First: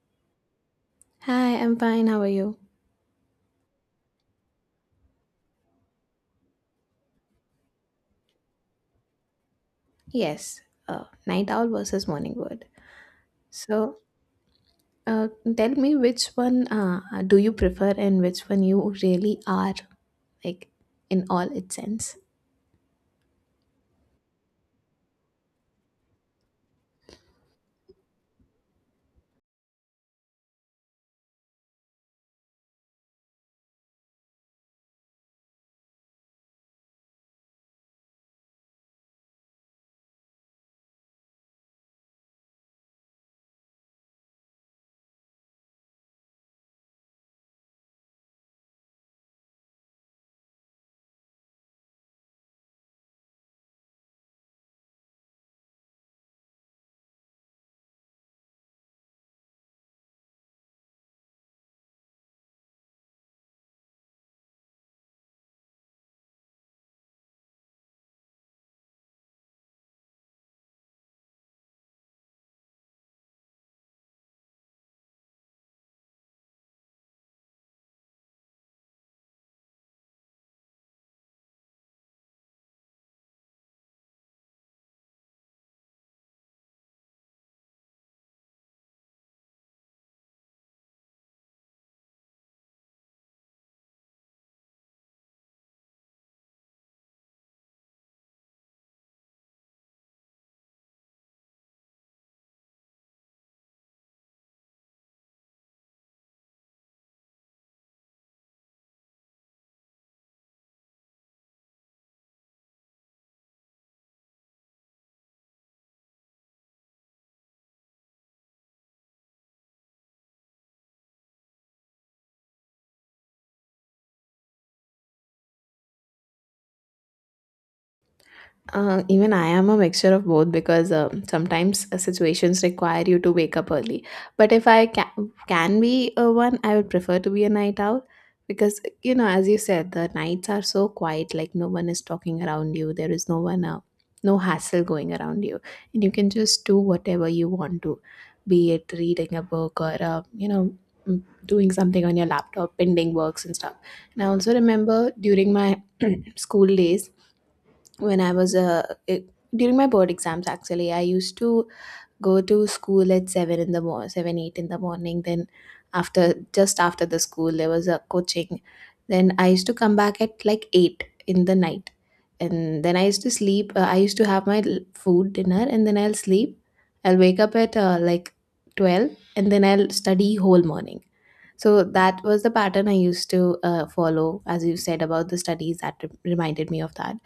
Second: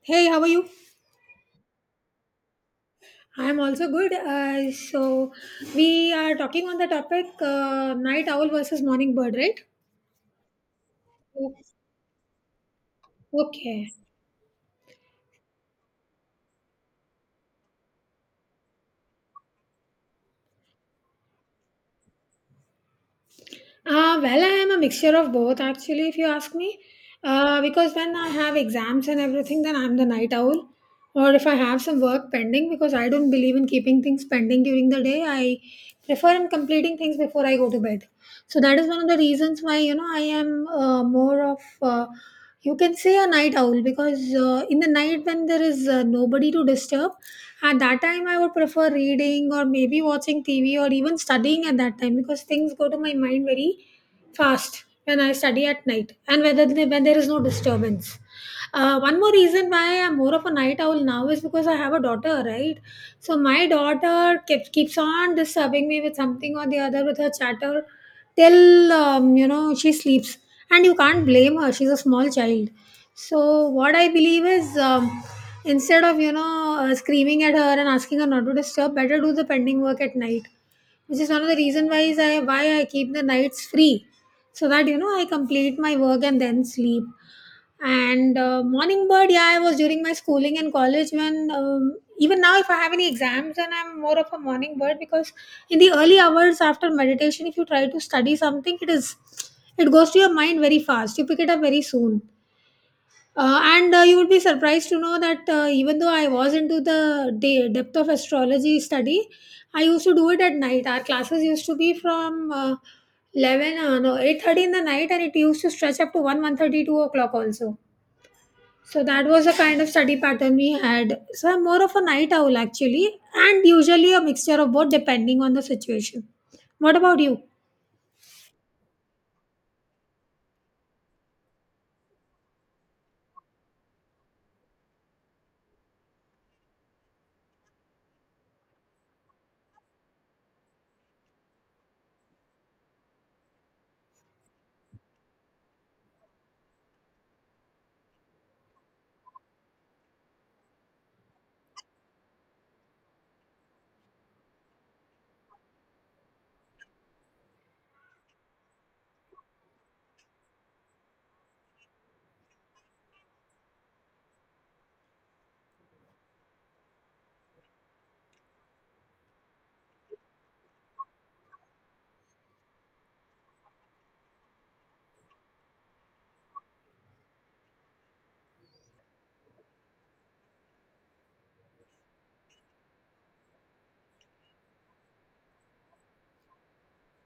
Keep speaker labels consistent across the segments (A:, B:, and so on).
A: Hey, how are you?
B: Hi, I'm fine. How are you?
A: I am also good. We are talking on the topic night owl versus morning bird, right?
B: Yes, night
A: O-
B: owl versus morning bird.
A: Okay.
B: So, uh, Tell me which one do you prefer and which one you really are, like in all its sense?
A: Well, I am a mixture of both, actually, if you ask me. Because when I have exams and everything, then I'm the night owl. Or if I have some work pending, because I don't believe in keeping things pending during the day, I prefer in completing things before I go to bed. So that is one of the reasons why, I am more of, you can say, a night owl, because in the night when there is nobody to disturb, at that time, I would prefer reading or maybe watching TV or even studying at that time because things go to my mind very fast when I study at night and whether they, when there is no disturbance. One more reason why I'm more of a night owl now is because I have a daughter, right? So my daughter keeps on disturbing me with something or the other with her chatter till she sleeps. And you can't blame her, she's a small child. So what I believe is, instead of screaming at her and asking her not to disturb, better do the pending work at night, which is one of the reason why I keep the nights free so that I complete my work and then sleep. And morning bird, yeah, I was during my schooling and college when even now if I have any exams, then I'm more of a morning bird because in the early hours after meditation, if you try to study something, it goes to your mind very fast. You pick it up very soon. And you would be surprised to know that even though I was into the depth of astrology study, I used to do it at night. Our classes used to be from 11, no, 8:30 in the night and it used to stretch up to 1, 1:30, 2 o'clock also, so that was the kind of study pattern we had. So I'm more of a night owl actually, and usually a mixture of both depending on the situation. What about you?
B: Even I am a mixture of both because sometimes situations require you to wake up early. But if can be a one, I would prefer to be a night owl because, you know, as you said, the nights are so quiet, like no one is talking around you, there is no one, no hassle going around you, and you can just do whatever you want to be it reading a book or, doing something on your laptop, pending works and stuff. And I also remember during my school days, when during my board exams actually I used to go to school at 7 in the morning 7 8 in the morning, then after just after the school there was a coaching, then I used to come back at like 8 in the night, and then I used to sleep, I used to have food dinner and then I'll sleep. I'll wake up at like 12 and then I'll study whole morning. So that was the pattern I used to follow, as you said about the studies, that reminded me of that.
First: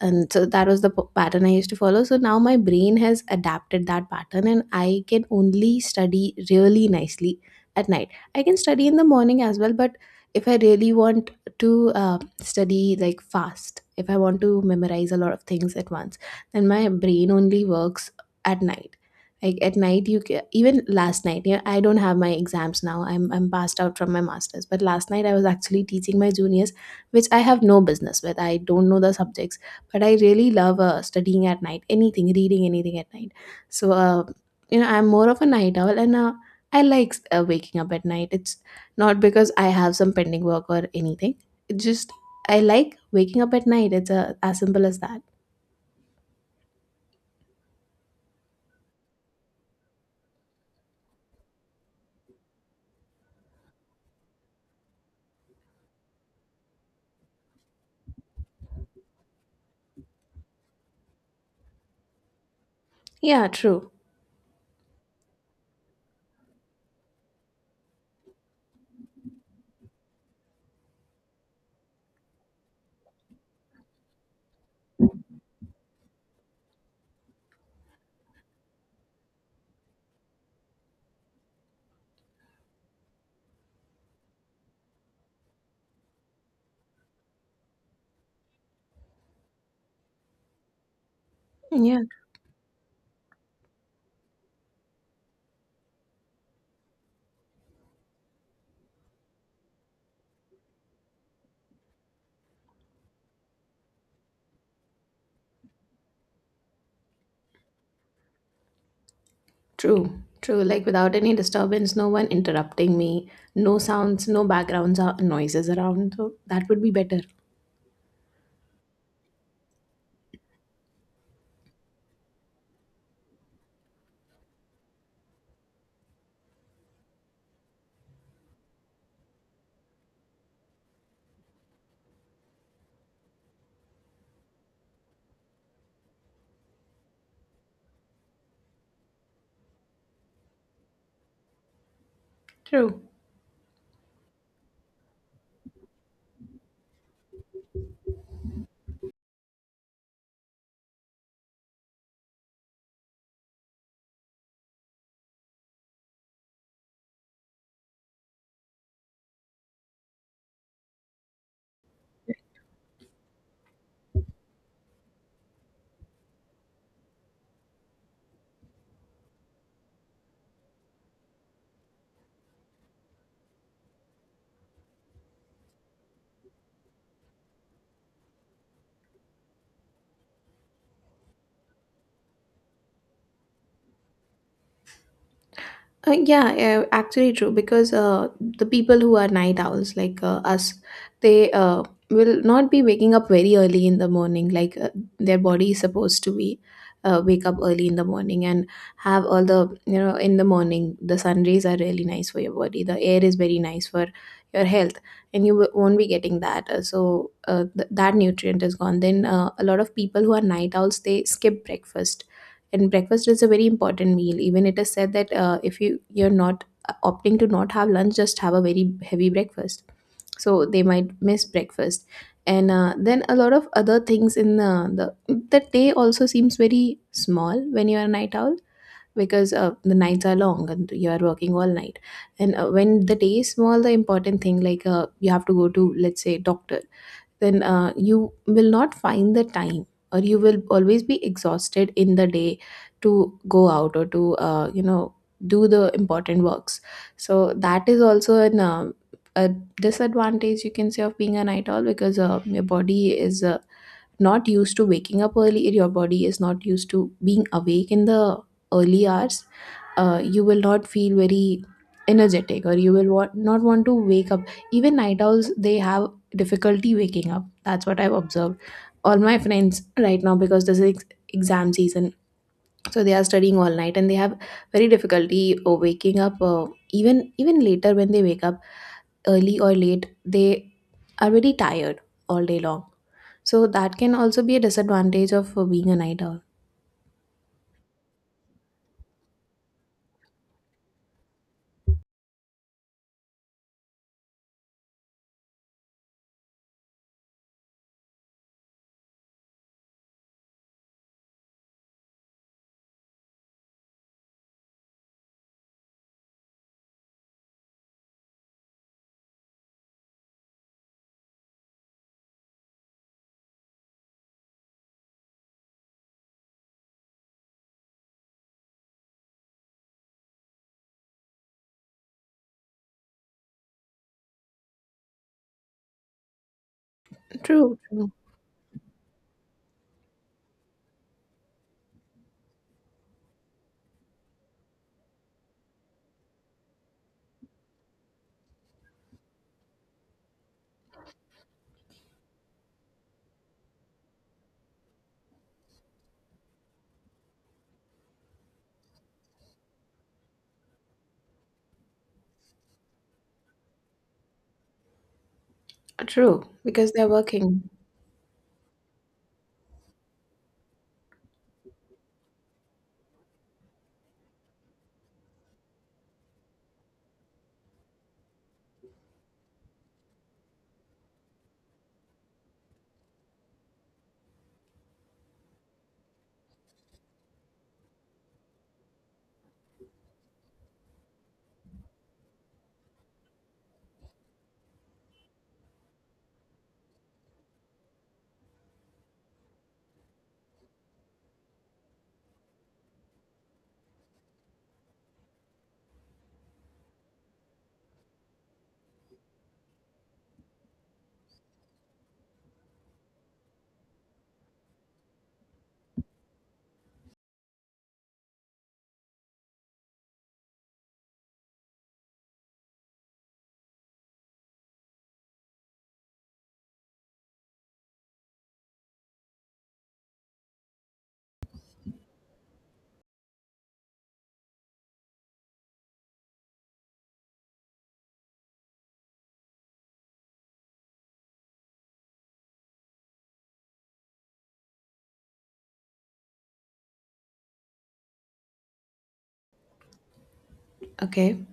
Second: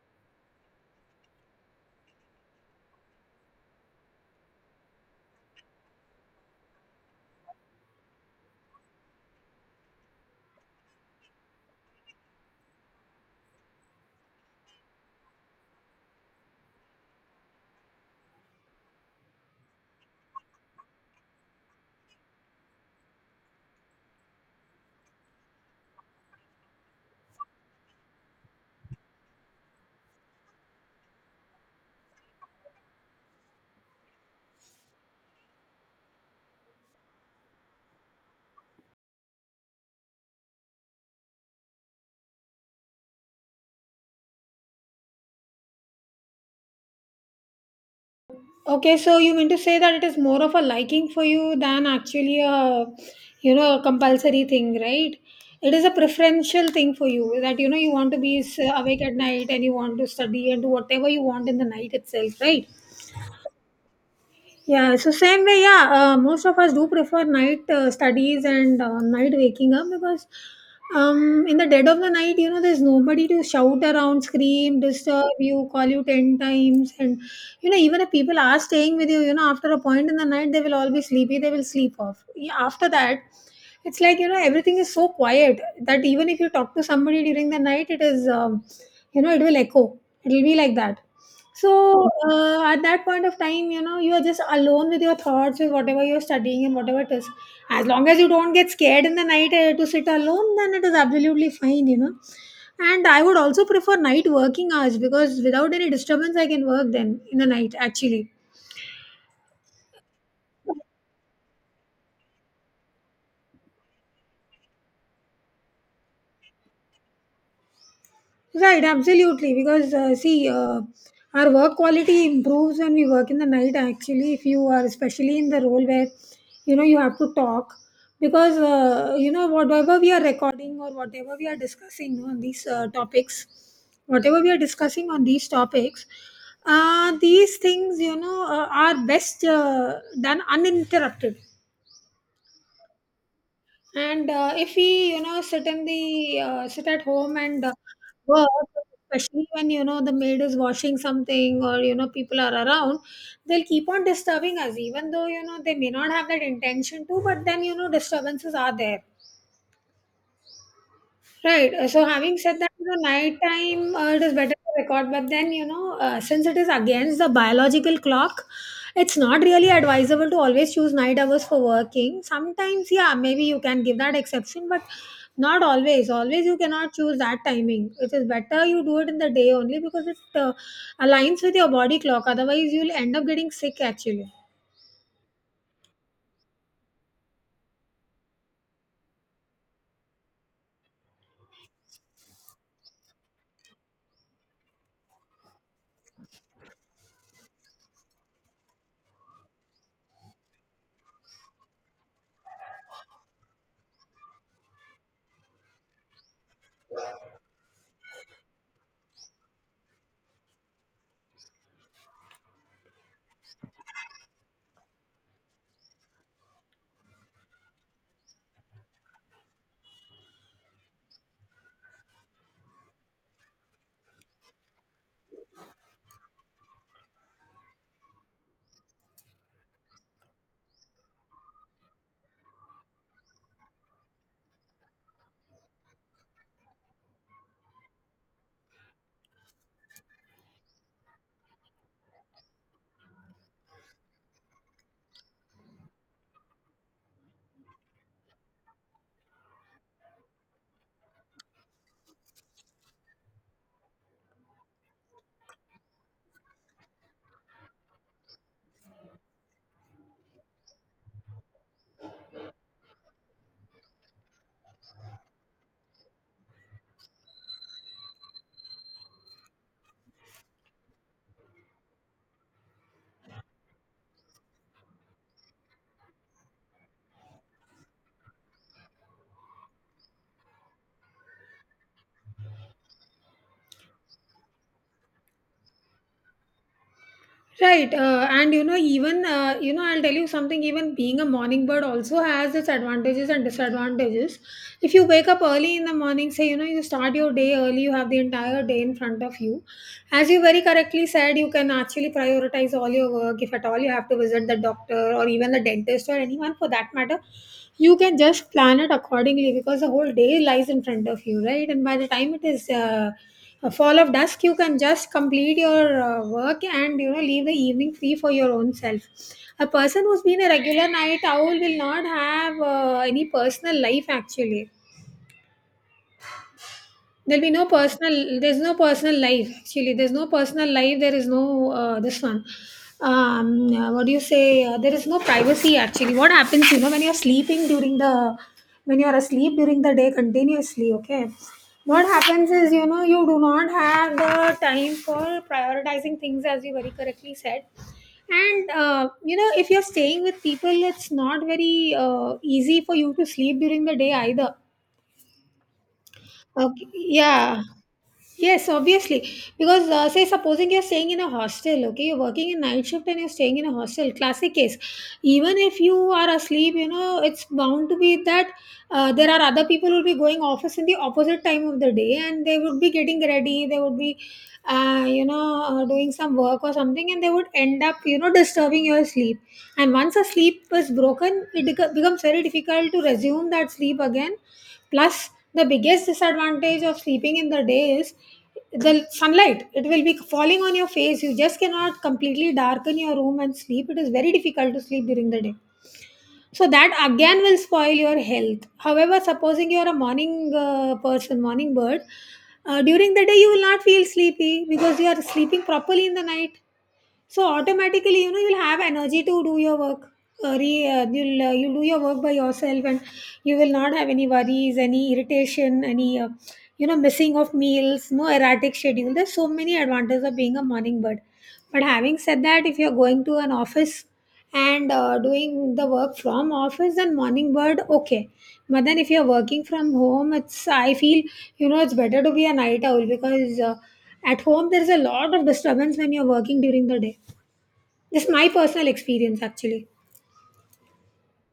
B: And so that was the pattern I used to follow. So now my brain has adapted that pattern, and I can only study really nicely at night. I can study in the morning as well, but if I really want to study like fast, if I want to memorize a lot of things at once, then my brain only works at night. Like at night you ca, even last night, yeah, I don't have my exams now, I'm passed out from my masters, but last night I was actually teaching my juniors, which I have no business with, I don't know the subjects, but I really love studying at night, anything, reading anything at night. So you know, I'm more of a night owl, and I like waking up at night. It's not because I have some pending work or anything, it's just I like waking up at night. It's as simple as that.
A: Okay, so you mean to say that it is more of a liking for you than actually a you know a compulsory thing, right? It is a preferential thing for you that you want to be awake at night and you want to study and do whatever you want in the night itself, right?
B: Yeah, true.
A: Yeah, so same way, yeah, most of us do prefer night studies and night waking up because in the dead of the night, there's nobody to shout around, scream, disturb you, call you 10 times. And, even if people are staying with you, after a point in the night, they will all be sleepy, they will sleep off. Yeah, after that, it's like, everything is so quiet that even if you talk to somebody during the night, it is, you know, it will echo. It will be like that.
B: Yeah.
A: So, at that point of time, you are just alone with your thoughts with whatever you're studying and whatever it is. As long as you don't get scared in the night to sit alone, then it is absolutely fine. And I would also prefer night working hours because without any disturbance, I can work then in the night actually.
B: True, true. Like without any disturbance, no one interrupting me, no sounds, no backgrounds or noises around. So that would be better.
A: Right, absolutely. Because see, our work quality improves when we work in the night. Actually, if you are especially in the role where you have to talk, because whatever we are recording or whatever we are discussing on these topics, whatever we are discussing on these topics, these things are best done uninterrupted,
B: True.
A: and if we, sit in the sit at home and work, especially when the maid is washing something or people are around, they'll keep on disturbing us, even though they may not have that intention to. But then disturbances are there. Right. So, having said that, nighttime it is better to record, but then since it is against the biological clock, it's not really advisable to always choose night hours for working. Sometimes, yeah, maybe you can give that exception, but not always. Always, you cannot choose that timing. It is better you do it in the day only because it aligns with your body clock. Otherwise, you'll end up getting sick actually.
B: Yeah, actually true because the people who are night owls like us, they will not be waking up very early in the morning. Like their body is supposed to be wake up early in the morning and have all the, you know, in the morning the sun rays are really nice for your body. The air is very nice for your health, and you won't be getting that. That nutrient is gone. Then a lot of people who are night owls they skip breakfast, and breakfast is a very important meal. Even it is said that if you're not opting to not have lunch, just have a very heavy breakfast, so they might miss breakfast. And then a lot of other things in the day also seems very small when you are a night owl, because the nights are long and you are working all night. And when the day is small, the important thing, like you have to go to, let's say, doctor, then you will not find the time, or you will always be exhausted in the day to go out or to do the important works. So that is also an a disadvantage, you can say, of being a night owl, because your body is not used to waking up early, your body is not used to being awake in the early hours, you will not feel very energetic, or you will want, not want to wake up. Even night owls, they have difficulty waking up. That's what I've observed. All my friends right now, because this is exam season, so they are studying all night and they have very difficulty waking up. Even even later when they wake up, early or late, they are very tired all day long. So that can also be a disadvantage of being a night owl.
A: Right, and even I'll tell you something. Even being a morning bird also has its advantages and disadvantages. If you wake up early in the morning, say you start your day early, you have the entire day in front of you. As you very correctly said, you can actually prioritize all your work. If at all you have to visit the doctor or even the dentist or anyone for that matter, you can just plan it accordingly because the whole day lies in front of you, right? And by the time it is a fall of dusk, you can just complete your work and leave the evening free for your own self. A person who's been a regular night owl will not have any personal life actually. There'll be no
B: True, true,
A: personal there's no personal life actually, there is no this one. What do you say, there is no privacy actually. What happens, when you're sleeping during the when you're asleep during the day continuously, okay, what happens is, you do not have the time for prioritizing things, as you very correctly said. And if you're staying with people, it's not very easy for you to sleep during the day either.
B: true,
A: Okay.
B: because they're
A: Yeah.
B: working.
A: Yes, obviously. Because, say, supposing you're staying in a hostel, okay, you're working in night shift and you're staying in a hostel, classic case. Even if you are asleep, it's bound to be that there are other people who will be going office in the opposite time of the day and they would be getting ready, they would be, doing some work or something and they would end up, disturbing your sleep. And once a sleep is broken, it becomes very difficult to resume that sleep again, plus the biggest disadvantage of sleeping in the day is the sunlight. It will be falling on your face. You just cannot completely darken your room and sleep. It is very difficult to sleep during the day. So that again will spoil your health. However, supposing you are a morning person, morning bird, during the day you will not feel sleepy because you are sleeping properly in the night. So automatically, you'll have energy to do your work. Re, you'll you do your work by yourself, and you will not have any worries, any irritation, any missing of meals, no erratic schedule. There's so many advantages of being a morning bird. But having said that, if you're going to an office and doing the work from office, then morning bird okay. But then if you're working from home, it's I feel you know it's better to be a night owl because at home there's a lot of disturbance when you're working during the day. This is my personal experience actually.
B: Okay.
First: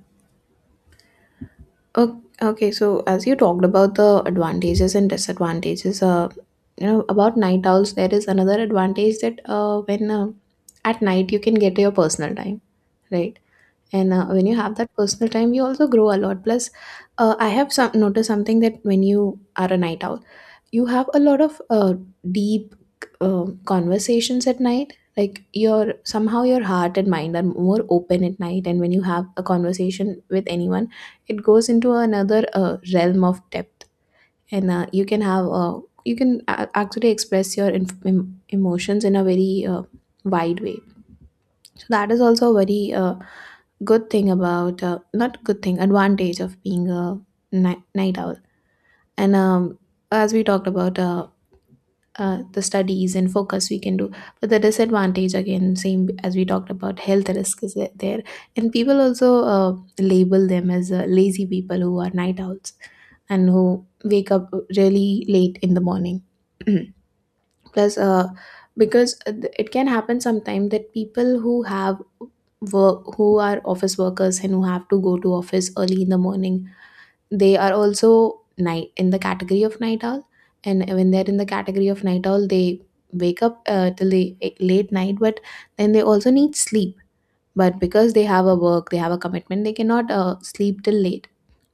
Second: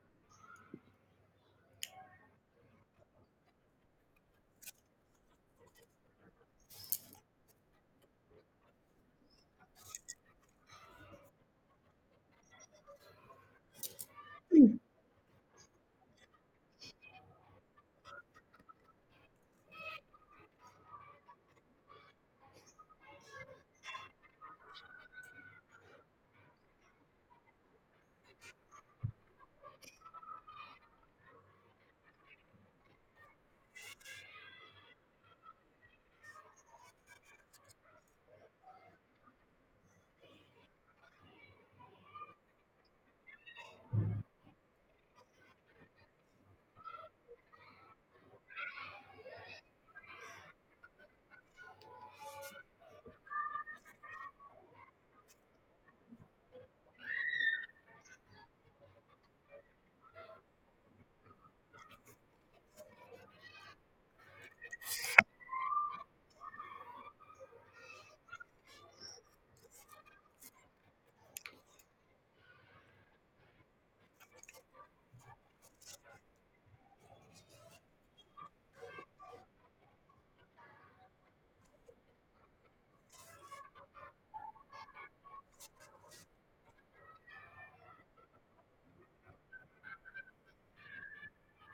B: Okay, so as you talked about the advantages and disadvantages, you know, about night owls, there is another advantage that when at night you can get your personal time, right? And when you have that personal time, you also grow a lot. Plus, I have some, noticed something, that when you are a night owl, you have a lot of deep conversations at night. Like your, somehow your heart and mind are more open at night, and when you have a conversation with anyone, it goes into another realm of depth. And you can have you can actually express your emotions in a very wide way. So that is also a very good thing about, not good thing, advantage of being a night owl. And as we talked about, the studies and focus we can do, but the disadvantage again, same as we talked about, health risk is there. And people also uh, label them as lazy people, who are night owls and who wake up really late in the morning. Plus because it can happen sometimes that people who have work, who are office workers and who have to go to office early in the morning, they are also night, in the category of night owl. And when they're in the category of night owl, they wake up till the late night, but then they also need sleep. But because they have a work, they have a commitment, they cannot sleep till late.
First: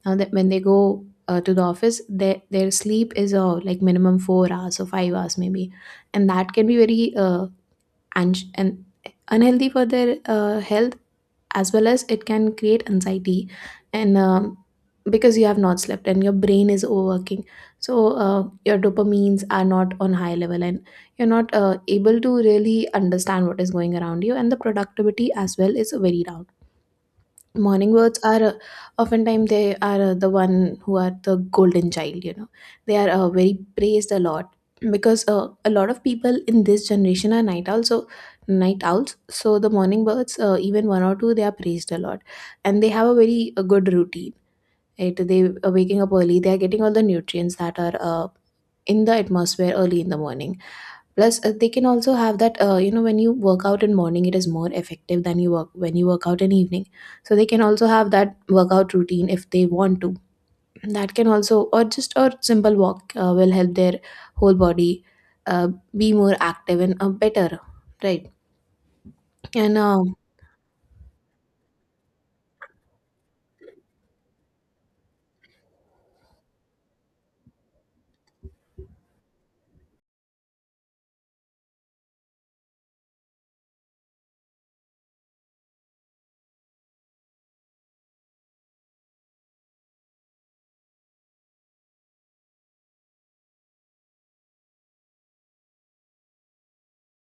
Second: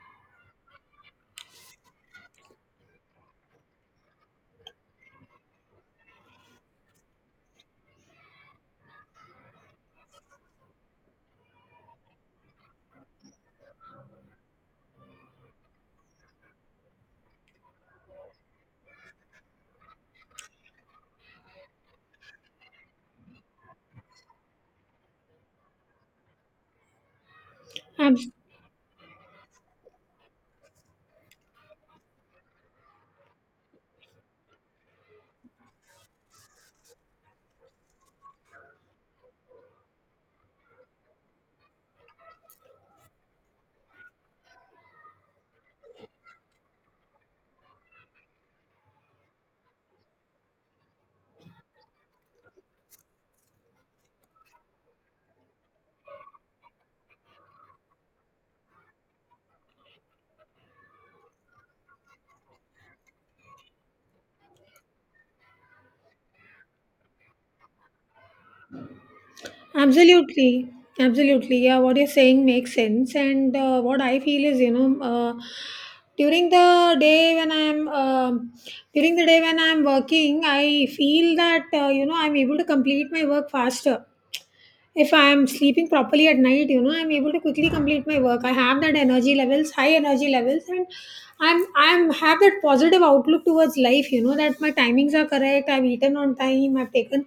B: Now that, when they go to the office, their sleep is like minimum 4 hours or 5 hours maybe, and that can be very and unhealthy for their health, as well as it can create anxiety. And because you have not slept and your brain is overworking, so your dopamines are not on high level, and you're not able to really understand what is going around you, and the productivity as well is very down. Morning
A: I'm
B: birds are oftentimes they are the one who are the golden child, you know, they are very praised a lot, because a lot of people in this generation are night owls, so the morning birds, even one or two, they are praised a lot. And they have a very good routine, right? They are waking up early, they are getting all the nutrients that are in the atmosphere early in the morning. Plus they can also have that, you know, when you work out in morning, it is more effective than you work, when you work out in evening. So they can also have that workout routine if they want to. That can also, or just a simple walk, will help their whole body, uh, be more active and better, right? And
A: Absolutely, absolutely. Yeah, what you're saying makes sense. And what I feel is, during the day when I'm um during the day when I'm working, I feel that I'm able to complete my work faster. If I'm sleeping properly at night, I'm able to quickly complete my work. I have that energy levels, high energy levels, and I'm have that positive outlook towards life. You know that my timings are correct. I've eaten on time. I've taken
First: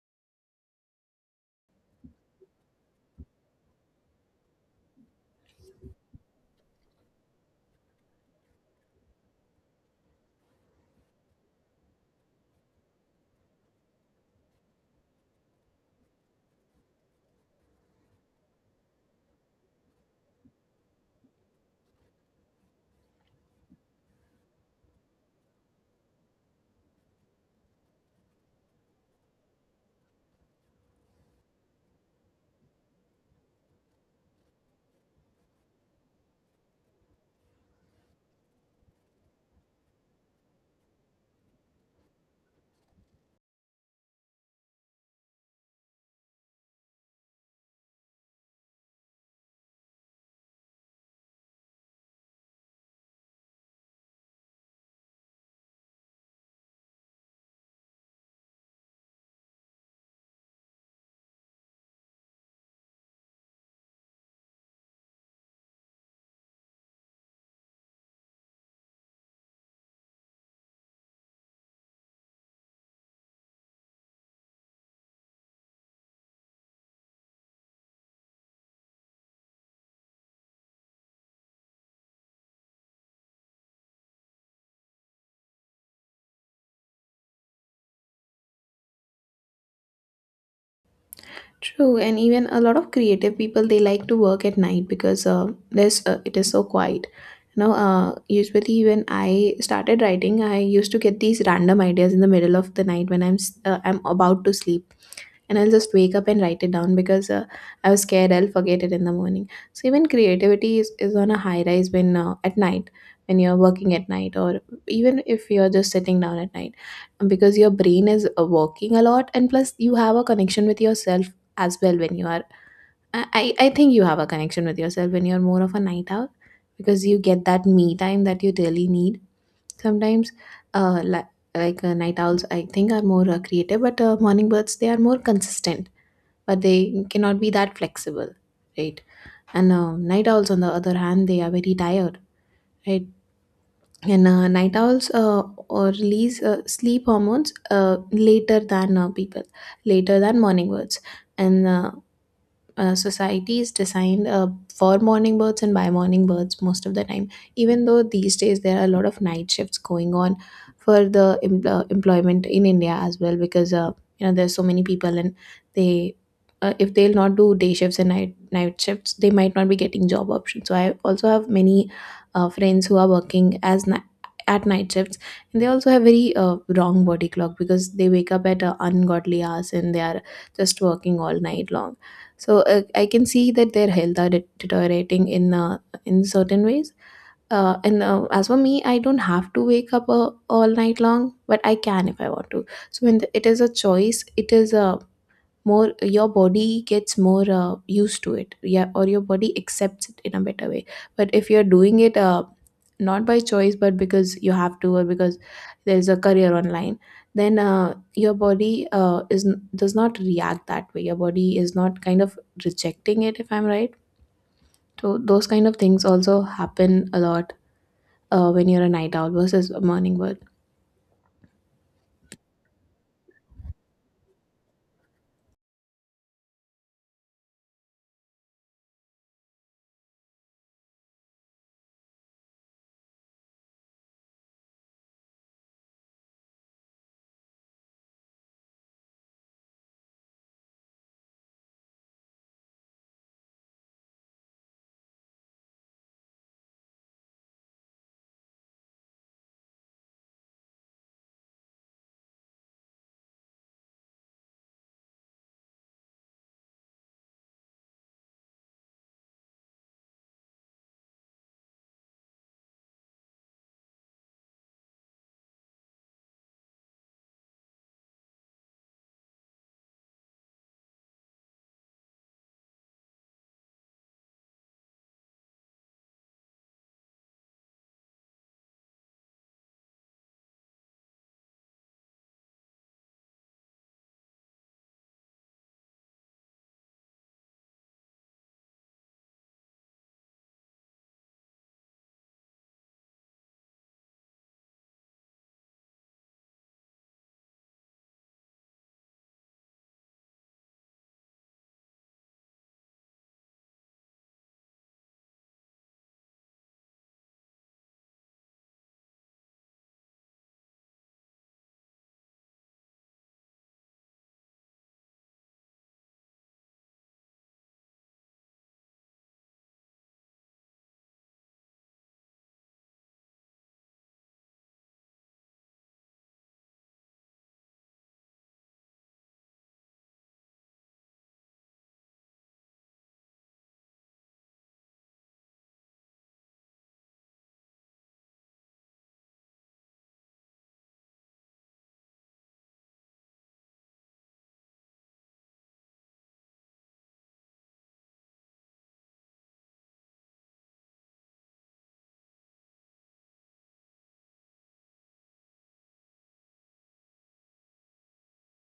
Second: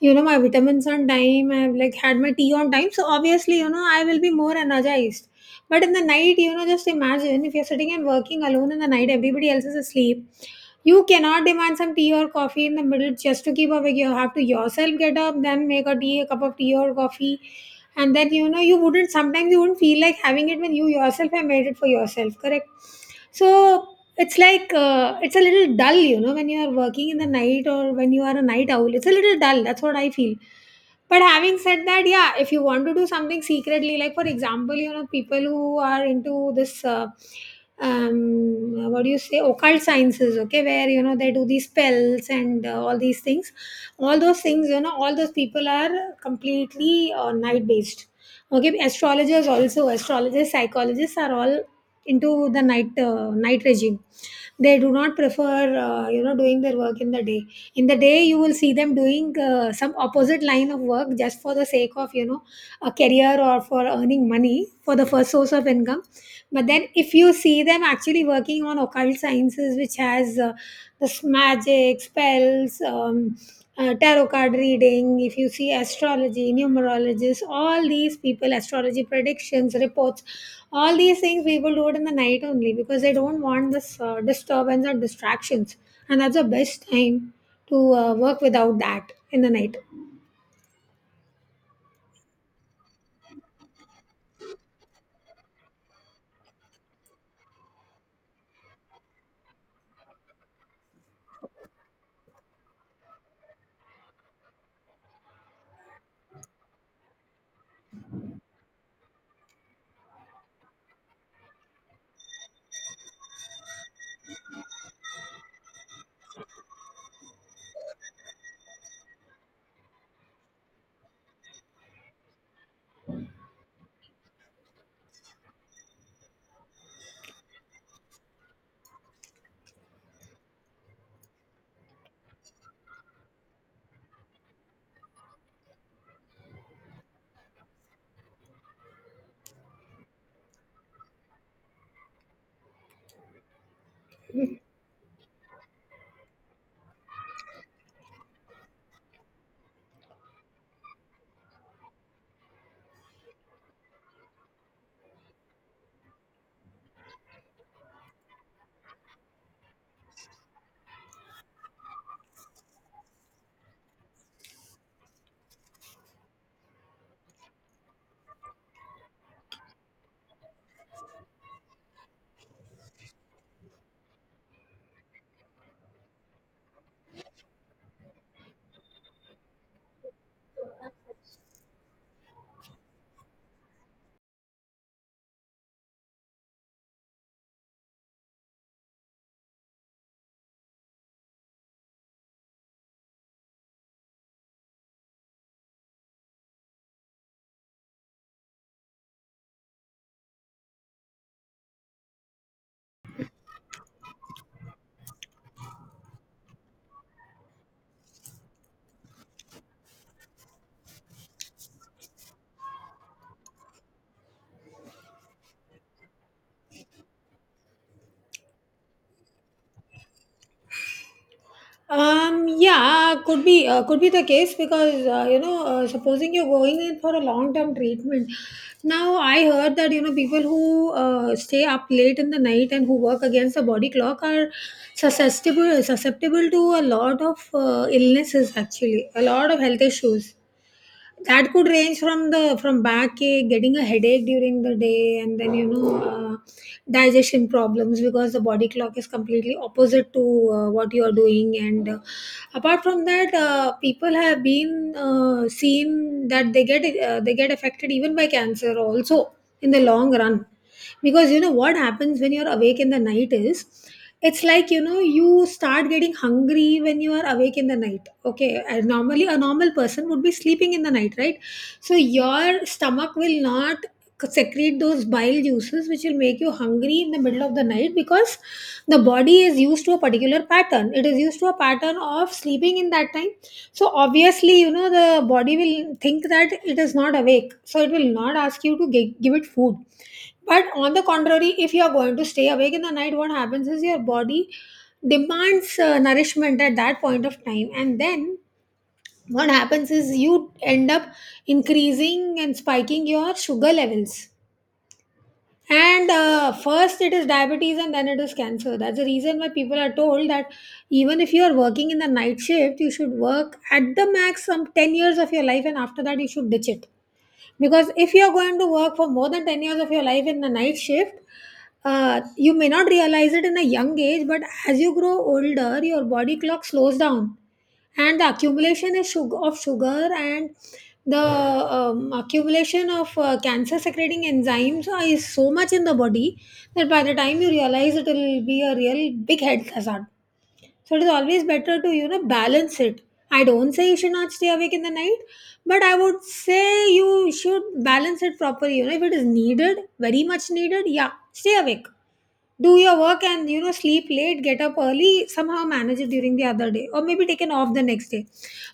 A: my vitamins on time, I've like had my tea on time, so obviously I will be more energized. But in the night, just imagine if you're sitting and working alone in the night, everybody else is asleep. You cannot demand some tea or coffee in the middle just to keep awake. You have to yourself get up, then make a tea, a cup of tea or coffee. And then, you wouldn't, sometimes you wouldn't feel like having it when you yourself have made it for yourself, correct? So it's like, it's a little dull, you know, when you are working in the night or when you are a night owl. It's a little dull. That's what I feel. But having said that, yeah, if you want to do something secretly, like for example, you know, people who are into this, what do you say, occult sciences, okay, where, you know, they do these spells and all these things, all those things, you know, all those people are completely night based. Okay, astrologers also, astrologers, psychologists are all into the night regime. They do not prefer, you know, doing their work in the day. In the day you will see them doing some opposite line of work just for the sake of, you know, a career or for earning money for the first source of income. But then if you see them actually working on occult sciences, which has this magic spells, tarot card reading, if you see astrology, numerologists, all these people, astrology predictions, reports, all these things people do it in the night only because they don't want this disturbance or distractions, and that's the best time to work without that in the night.
B: true, and even a lot of creative people they like to work at night because there's it is so quiet. You know, usually when I started writing, I used to get these random ideas in the middle of the night when I'm about to sleep, and I'll just wake up and write it down because I was scared I'll forget it in the morning. So even creativity is on a high rise when at night when you're working at night, or even if you're just sitting down at night, because your brain is working a lot, and plus you have a connection with yourself as well when you are I think you have a connection with yourself when you're more of a night owl, because you get that me time that you really need sometimes. uh, like Night owls, I think, are more creative, but morning birds, they are more consistent, but they cannot be that flexible, right. And night owls, on the other hand, they are very tired, right. And night owls or release sleep hormones later than morning birds. And Society is designed for morning birds and by morning birds most of the time, even though these days there are a lot of night shifts going on for the employment in India as well, because you know there's so many people, and they, if they'll not do day shifts and night shifts, they might not be getting job options. So I also have many friends who are working as at night shifts, and they also have very wrong body clock, because they wake up at ungodly hours and they are just working all night long. So I can see that their health are deteriorating in certain ways. And as for me, I don't have to wake up all night long, but I can if I want to. So when the, it is a choice, it is a more your body gets more used to it, yeah, or your body accepts it in a better way. But if you're doing it not by choice but because you have to, or because there's a career online, then your body is does not react that way. Your body is not kind of rejecting it, if I'm right. So those kind of things also happen a lot when you're a night owl versus a morning bird.
A: Yeah, could be could be the case, because you know, supposing you're going in for a long term treatment. Now I heard that you know people who stay up late in the night and who work against the body clock are susceptible to a lot of illnesses, actually a lot of health issues. That could range from the, from backache, getting a headache during the day, and then you know digestion problems, because the body clock is completely opposite to what you are doing. And apart from that, people have been seen that they get affected even by cancer also in the long run. Because you know what happens when you're awake in the night is, it's like, you know, you start getting hungry when you are awake in the night. Okay, and normally a normal person would be sleeping in the night, right? So your stomach will not secrete those bile juices which will make you hungry in the middle of the night, because the body is used to a particular pattern, it is used to a pattern of sleeping in that time. So obviously, you know, the body will think that it is not awake, so it will not ask you to give it food. But on the contrary, if you are going to stay awake in the night, what happens is your body demands nourishment at that point of time, and then what happens is you end up increasing and spiking your sugar levels. And first it is diabetes and then it is cancer. That's the reason why people are told that even if you are working in the night shift, you should work at the max some 10 years of your life, and after that you should ditch it. Because if you are going to work for more than 10 years of your life in the night shift, you may not realize it in a young age, but as you grow older your body clock slows down, and the accumulation is sugar, of sugar, and the accumulation of cancer secreting enzymes is so much in the body that by the time you realize, it will be a real big health hazard. So it is always better to, you know, balance it. I don't say you should not stay awake in the night, but I would say you should balance it properly. You know, if it is needed, very much needed, yeah, stay awake, do your work, and, you know, sleep late, get up early, somehow manage it during the other day, or maybe take an off the next day.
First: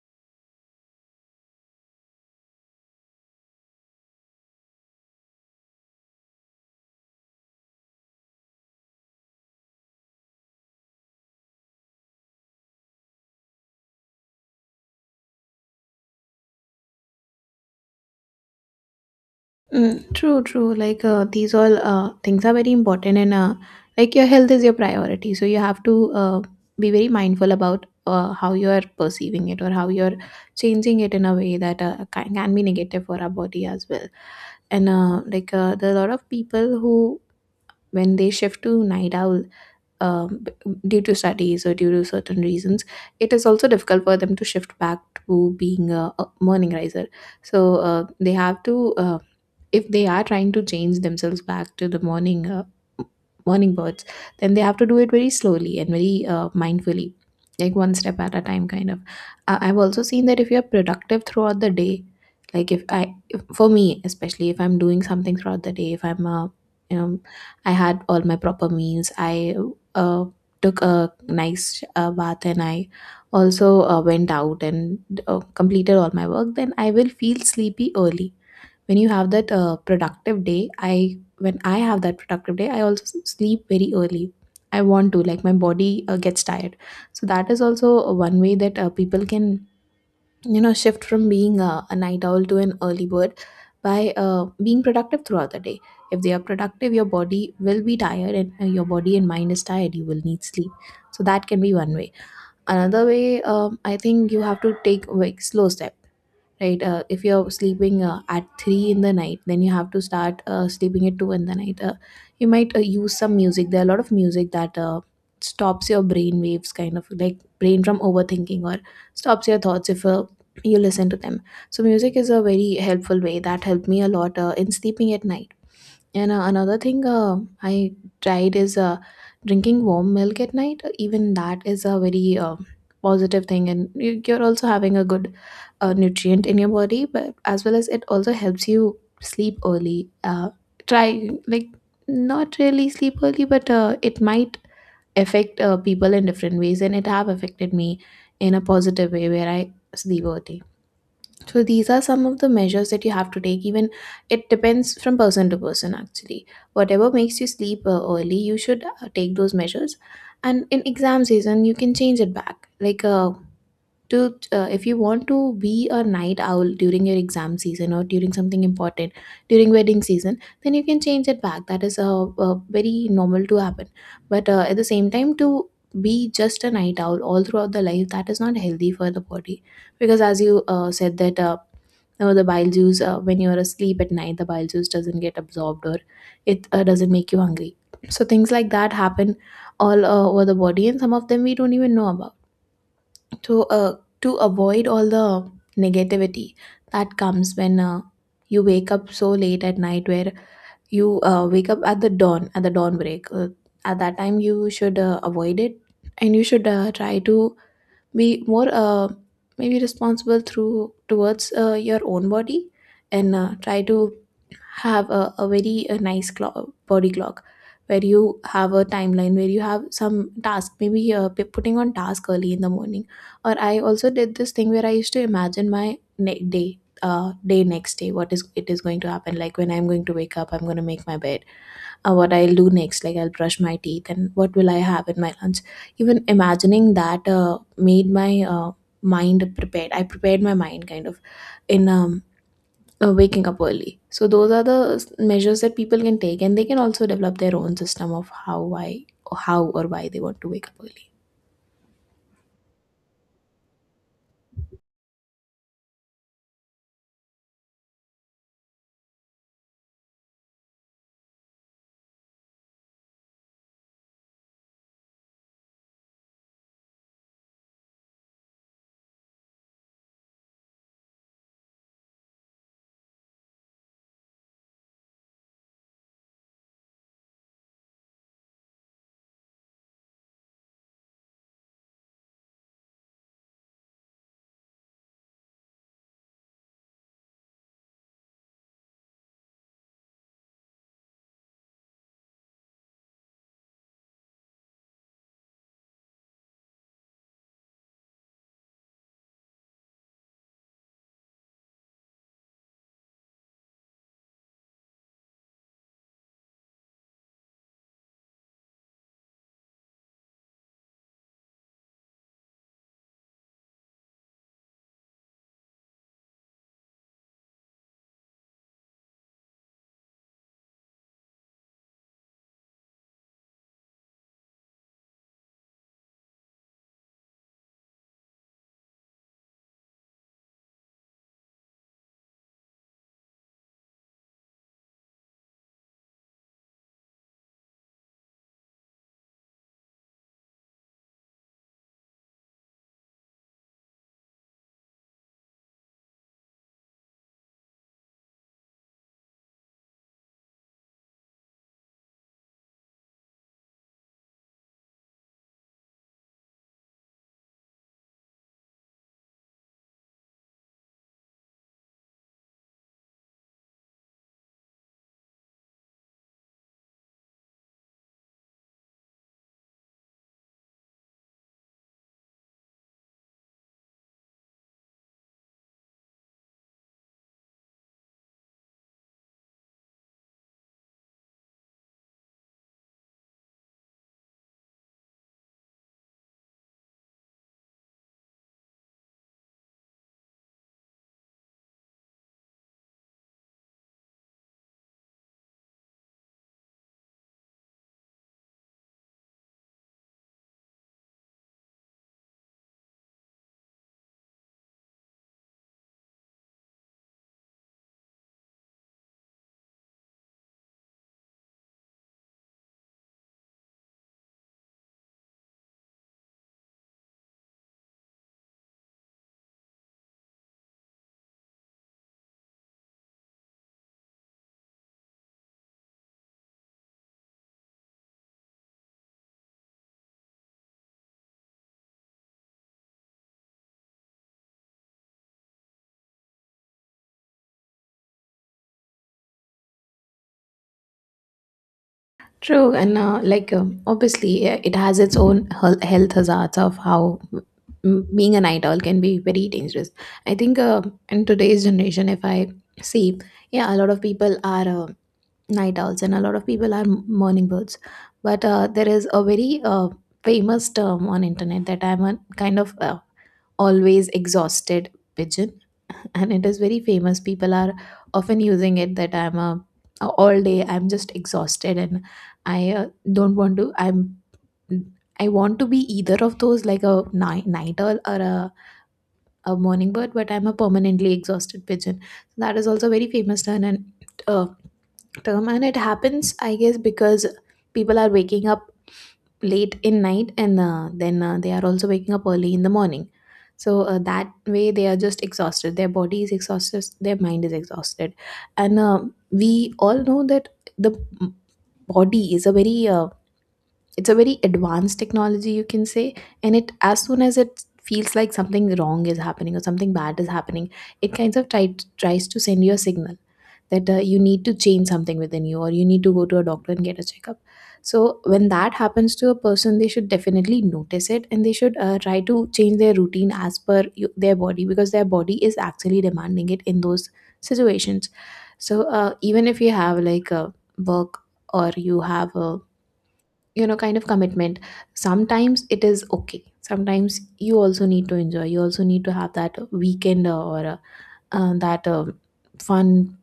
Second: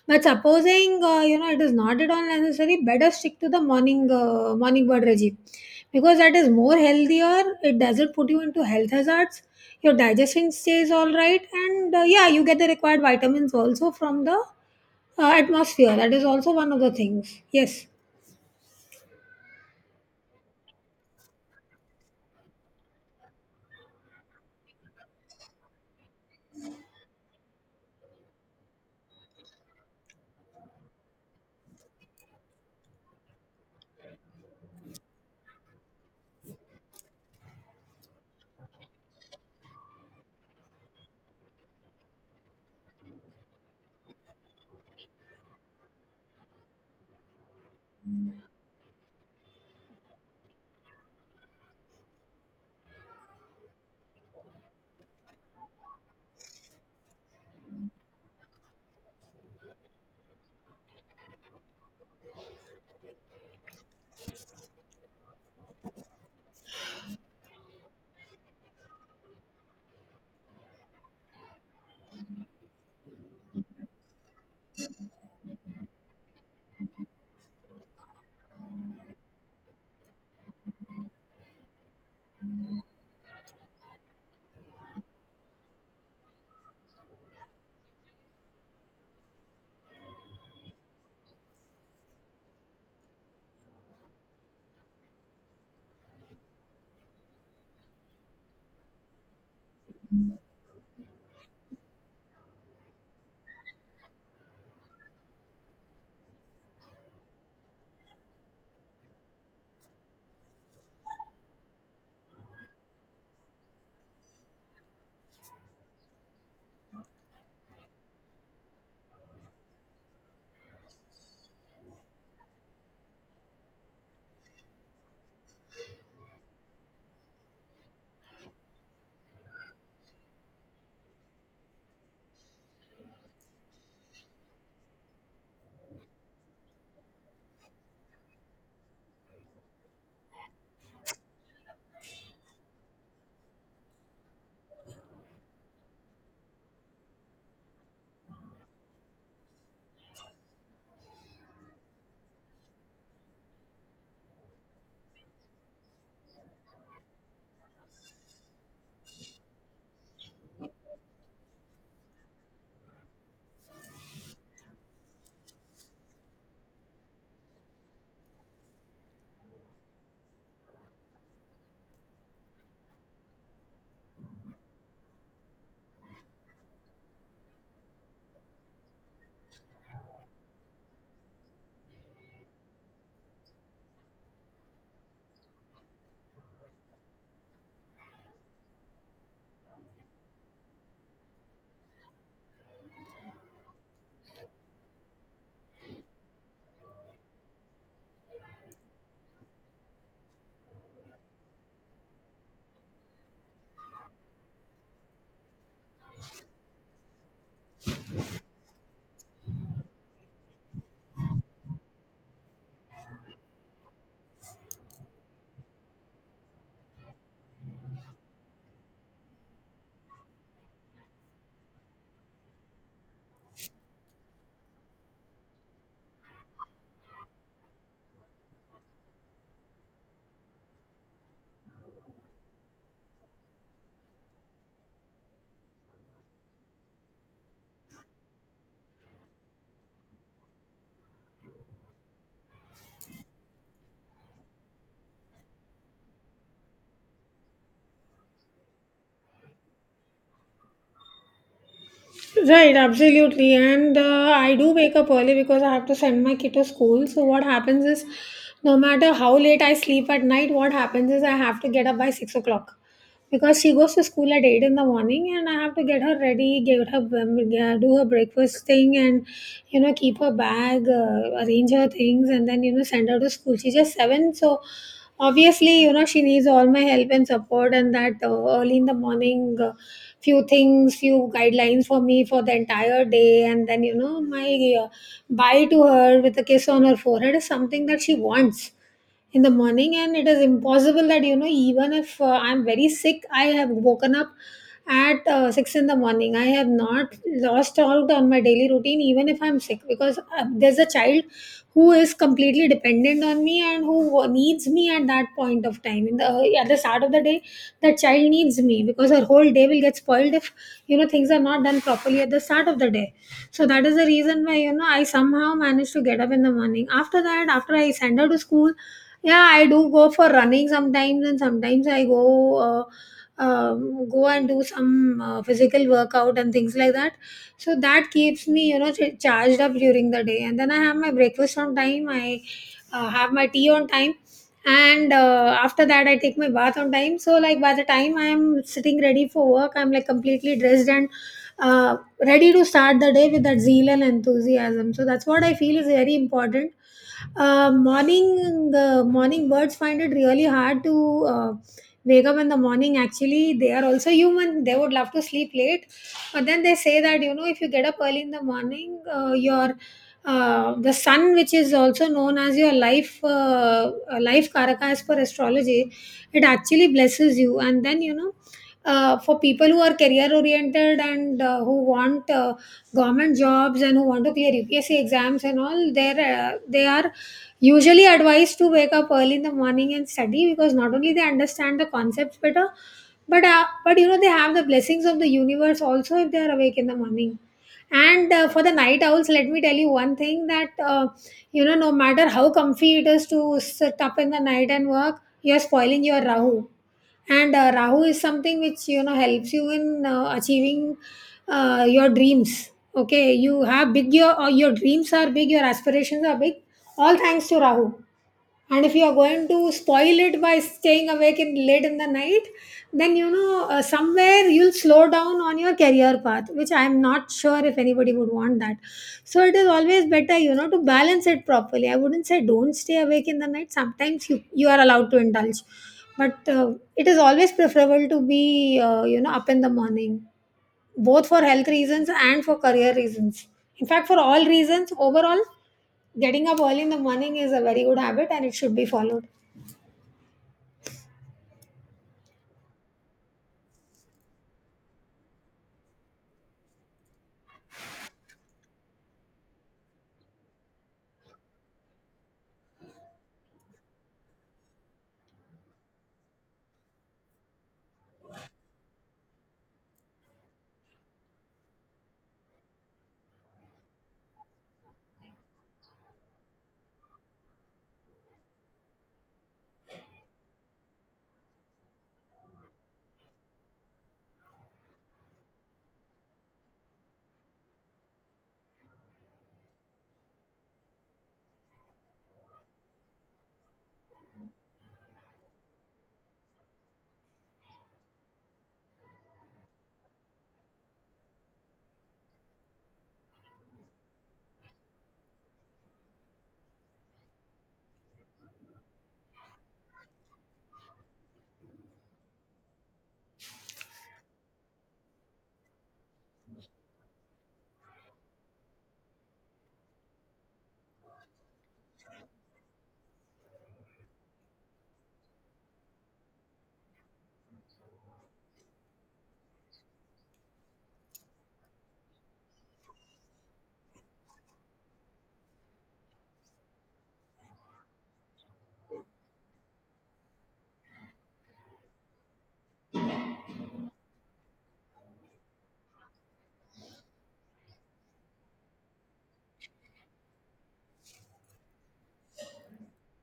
A: But supposing, you know, it is not at all necessary, better stick to the morning bird regime, because that is more healthier. It doesn't put you into health hazards, your digestion stays all right, and yeah, you get the required vitamins also from the atmosphere, that is also one of the things. Yes.
B: Mm, true, true. Like these all things are very important, and like, your health is your priority. So you have to be very mindful about how you are perceiving it, or how you're changing it in a way that can be negative for our body as well. And like there are a lot of people who, when they shift to night owl, um, b- due to studies or due to certain reasons, it is also difficult for them to shift back to being a morning riser. So they have to. If they are trying to change themselves back to the morning birds, then they have to do it very slowly and very mindfully, like one step at a time kind of. I've also seen that if you're productive throughout the day, like if I if, for me especially, if I'm doing something throughout the day, if I'm you know I had all my proper meals, I uh, took a nice bath, and I also went out and completed all my work, then I will feel sleepy early. When you have that productive day, I when I have that productive day, I also sleep very early. I want to, like my body gets tired. So that is also one way that people can, you know, shift from being a night owl to an early bird, by being productive throughout the day. If they are productive, your body will be tired, and your body and mind is tired, you will need sleep. So that can be one way. Another way, I think, you have to take like slow step, right. If you're sleeping at 3 in the night, then you have to start sleeping at 2 in the night. You might use some music. There are a lot of music that stops your brain waves, kind of like brain from overthinking, or stops your thoughts if you listen to them. So music is a very helpful way that helped me a lot in sleeping at night. And another thing I tried is drinking warm milk at night. Even that is a very positive thing, and you- you're also having a good nutrient in your body, but as well as it also helps you sleep early. Try, like, not really sleep early, but it might affect people in different ways, and it have affected me in a positive way where I sleep early. So these are some of the measures that you have to take. Even it depends from person to person, actually. Whatever makes you sleep early, you should take those measures. And in exam season, you can change it back. Like to if you want to be a night owl during your exam season, or during something important, during wedding season, then you can change it back. That is very normal to happen. But at the same time, to be just a night owl all throughout the life, that is not healthy for the body, because as you said that. Now the bile juice, when you are asleep at night, the bile juice doesn't get absorbed, or it doesn't make you hungry. So things like that happen all over the body, and some of them we don't even know about. So to avoid all the negativity that comes when you wake up so late at night, where you wake up at the dawn, at the dawn break, at that time you should avoid it, and you should try to be more maybe responsible through towards your own body. And try to have a very nice clock, body clock, where you have a timeline, where you have some task, maybe putting on task early in the morning. Or I also did this thing where I used to imagine my ne- day day next day, what is it is going to happen, like when I'm going to wake up, I'm going to make my bed, what I'll do next, like I'll brush my teeth, and what will I have in my lunch. Even imagining that made my mind prepared. I prepared my mind, kind of, in waking up early. So those are the measures that people can take, and they can also develop their own system of how why, or how or why they want to wake up early.
A: Right, absolutely. And I do wake up early because I have to send my kid to school. So, what happens is, no matter how late I sleep at night, what happens is I have to get up by 6 o'clock. Because she goes to school at 8 in the morning and I have to get her ready, get her yeah, do her breakfast thing, and, you know, keep her bag, arrange her things, and then, you know, send her to school. She's just 7, so obviously, you know, she needs all my help and support. And that early in the morning, few things, few guidelines for me for the entire day, and then you know my bye to her with a kiss on her forehead is something that she wants in the morning. And it is impossible that, you know, even if I'm very sick, I have woken up at 6 in the morning. I have not lost out on my daily routine even if I'm sick, because there's a child who is completely dependent on me and who needs me at that point of time in the at the start of the day. That child needs me, because her whole day will get spoiled if, you know, things are not done properly at the start of the day. So that is the reason why, you know, I somehow managed to get up in the morning. After that, after I send her to school, yeah, I do go for running sometimes, and sometimes I go and do some physical workout and things like that. So that keeps me, you know, charged up during the day. And then I have my breakfast on time. I have my tea on time, and after that I take my bath on time. So like by the time I am sitting ready for work, I'm like completely dressed and uh, ready to start the day with that zeal and enthusiasm. So that's what I feel is very important. The morning birds find it really hard to wake up in the morning. Actually, they are also human. They would love to sleep late, but then they say that, you know, if you get up early in the morning, your, the sun, which is also known as your life, life karaka as per astrology, it actually blesses you. And then, you know, for people who are career oriented and who want government jobs and who want to clear UPSC exams and all, there they are usually advised to wake up early in the morning and study, because not only they understand the concepts better, but you know they have the blessings of the universe also if they are awake in the morning. And for the night owls, let me tell you one thing, that you know, no matter how comfy it is to sit up in the night and work, you're spoiling your rahu. And rahu is something which, you know, helps you in achieving your dreams. Okay, you have big your or your dreams are big, your aspirations are big, all thanks to rahu. And if you are going to spoil it by staying awake in late in the night, then, you know, somewhere you'll slow down on your career path, which I'm not sure if anybody would want that. So it is always better, you know, to balance it properly. I wouldn't say don't stay awake in the night, sometimes you are allowed to indulge, but it is always preferable to be, you know, up in the morning, both for health reasons and for career reasons. In fact, for all reasons, overall, getting up early in the morning is a very good habit and it should be followed.
B: True, and like obviously, it has its own health hazards of how being an idol can be very dangerous. I think in today's generation, if I see, yeah, a lot of people are night owls, and a lot of people are morning birds. But there is a very famous term on internet that I'm a kind of always exhausted pigeon and it is very famous, people are often using it, that I'm a, all day I'm just exhausted, and I don't want to, I'm, I want to be either of those, like a night owl or a morning bird, but I'm a permanently exhausted pigeon. That is also a very famous term. And uh, it happens, I guess, because people are waking up late in night, and then they are also waking up early in the morning. So that way, they are just exhausted, their body is exhausted, their mind is exhausted. And we all know that the body is a very it's a very advanced technology, you can say. And it, as soon as it feels like something wrong is happening, or something bad is happening, it kind of tries to send you a signal that you need to change something within you, or you need to go to a doctor and get a checkup. So when that happens to a person, they should definitely notice it, and they should try to change their routine as per you, their body, because their body is actually demanding it in those situations. So even if you have like a work, or you have a, you know, kind of commitment, sometimes it is okay, sometimes you also need to enjoy, you also need to have that weekend, or that fun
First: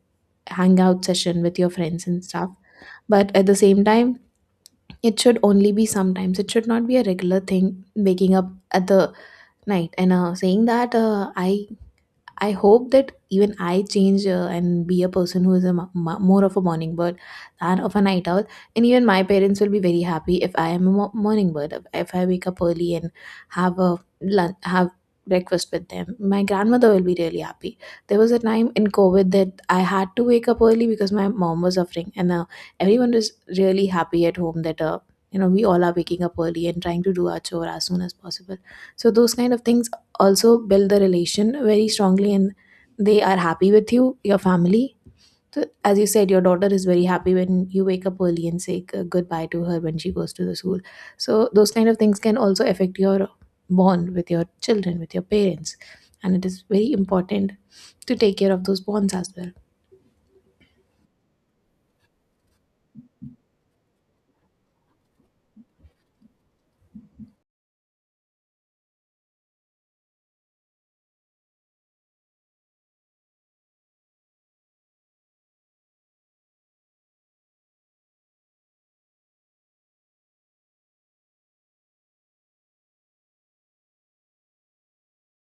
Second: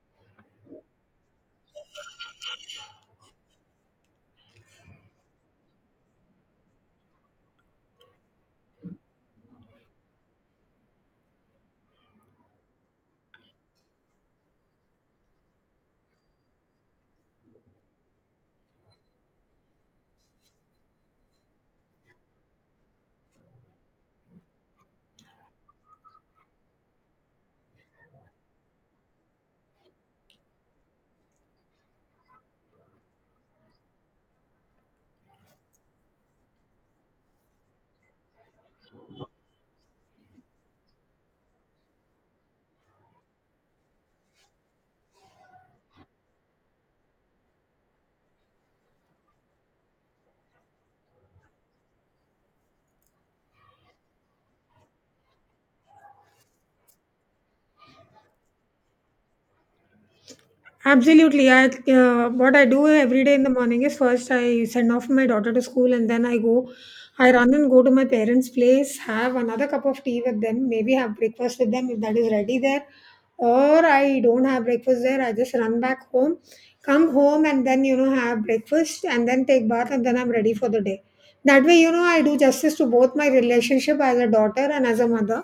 B: hangout session with your friends and stuff. But at the same time, it should only be sometimes, it should not be a regular thing, waking up at the night and saying that I hope that even I change and be a person who is a more of a morning bird than of a night owl. And even my parents will be very happy if I am a morning bird. If I wake up early and have a lunch, have breakfast with them, my grandmother will be really happy. There was a time in COVID that I had to wake up early because my mom was suffering, and everyone was really happy at home that you know, we all are waking up early and trying to do our chore as soon as possible. So those kind of things also build the relation very strongly, and they are happy with you, your family. So as you said, your daughter is very happy when you wake up early and say goodbye to her when she goes to the school. So those kind of things can also affect your bond with your children, with your parents, and it is very important to take care of those bonds as well.
A: Absolutely. I, what I do every day in the morning is first I send off my daughter to school, and then I go, I run and go to my parents' place, have another cup of tea with them, maybe have breakfast with them if that is ready there. Or I don't have breakfast there, I just run back home, come home, and then, you know, have breakfast, and then take bath, and then I'm ready for the day. That way, you know, I do justice to both my relationship as a daughter and as a mother.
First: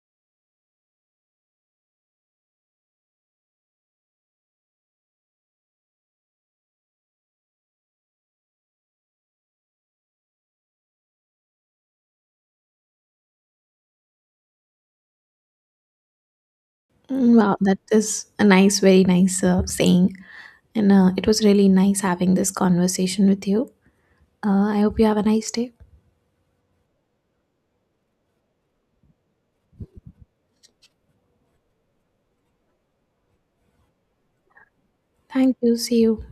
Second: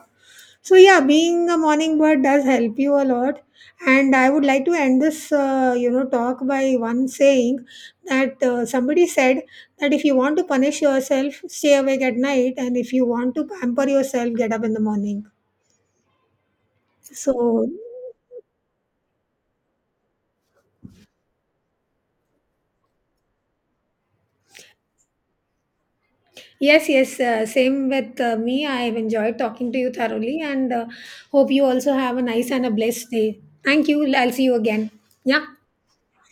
A: So yeah, being a morning bird does help you a lot. And I would like to end this, you know, talk by one saying, that somebody said that if you want to punish yourself, stay awake at night, and if you want to pamper yourself, get up in the morning.
B: Mm, wow,
A: So
B: that is a nice, very nice saying. And it was really nice having this conversation with you. I hope you have a nice day.
A: yes, yes, same with me. I have enjoyed talking to you thoroughly, and hope you also have a nice and a blessed day. Thank you. I'll see you again. Yeah.
B: Thank you, see you.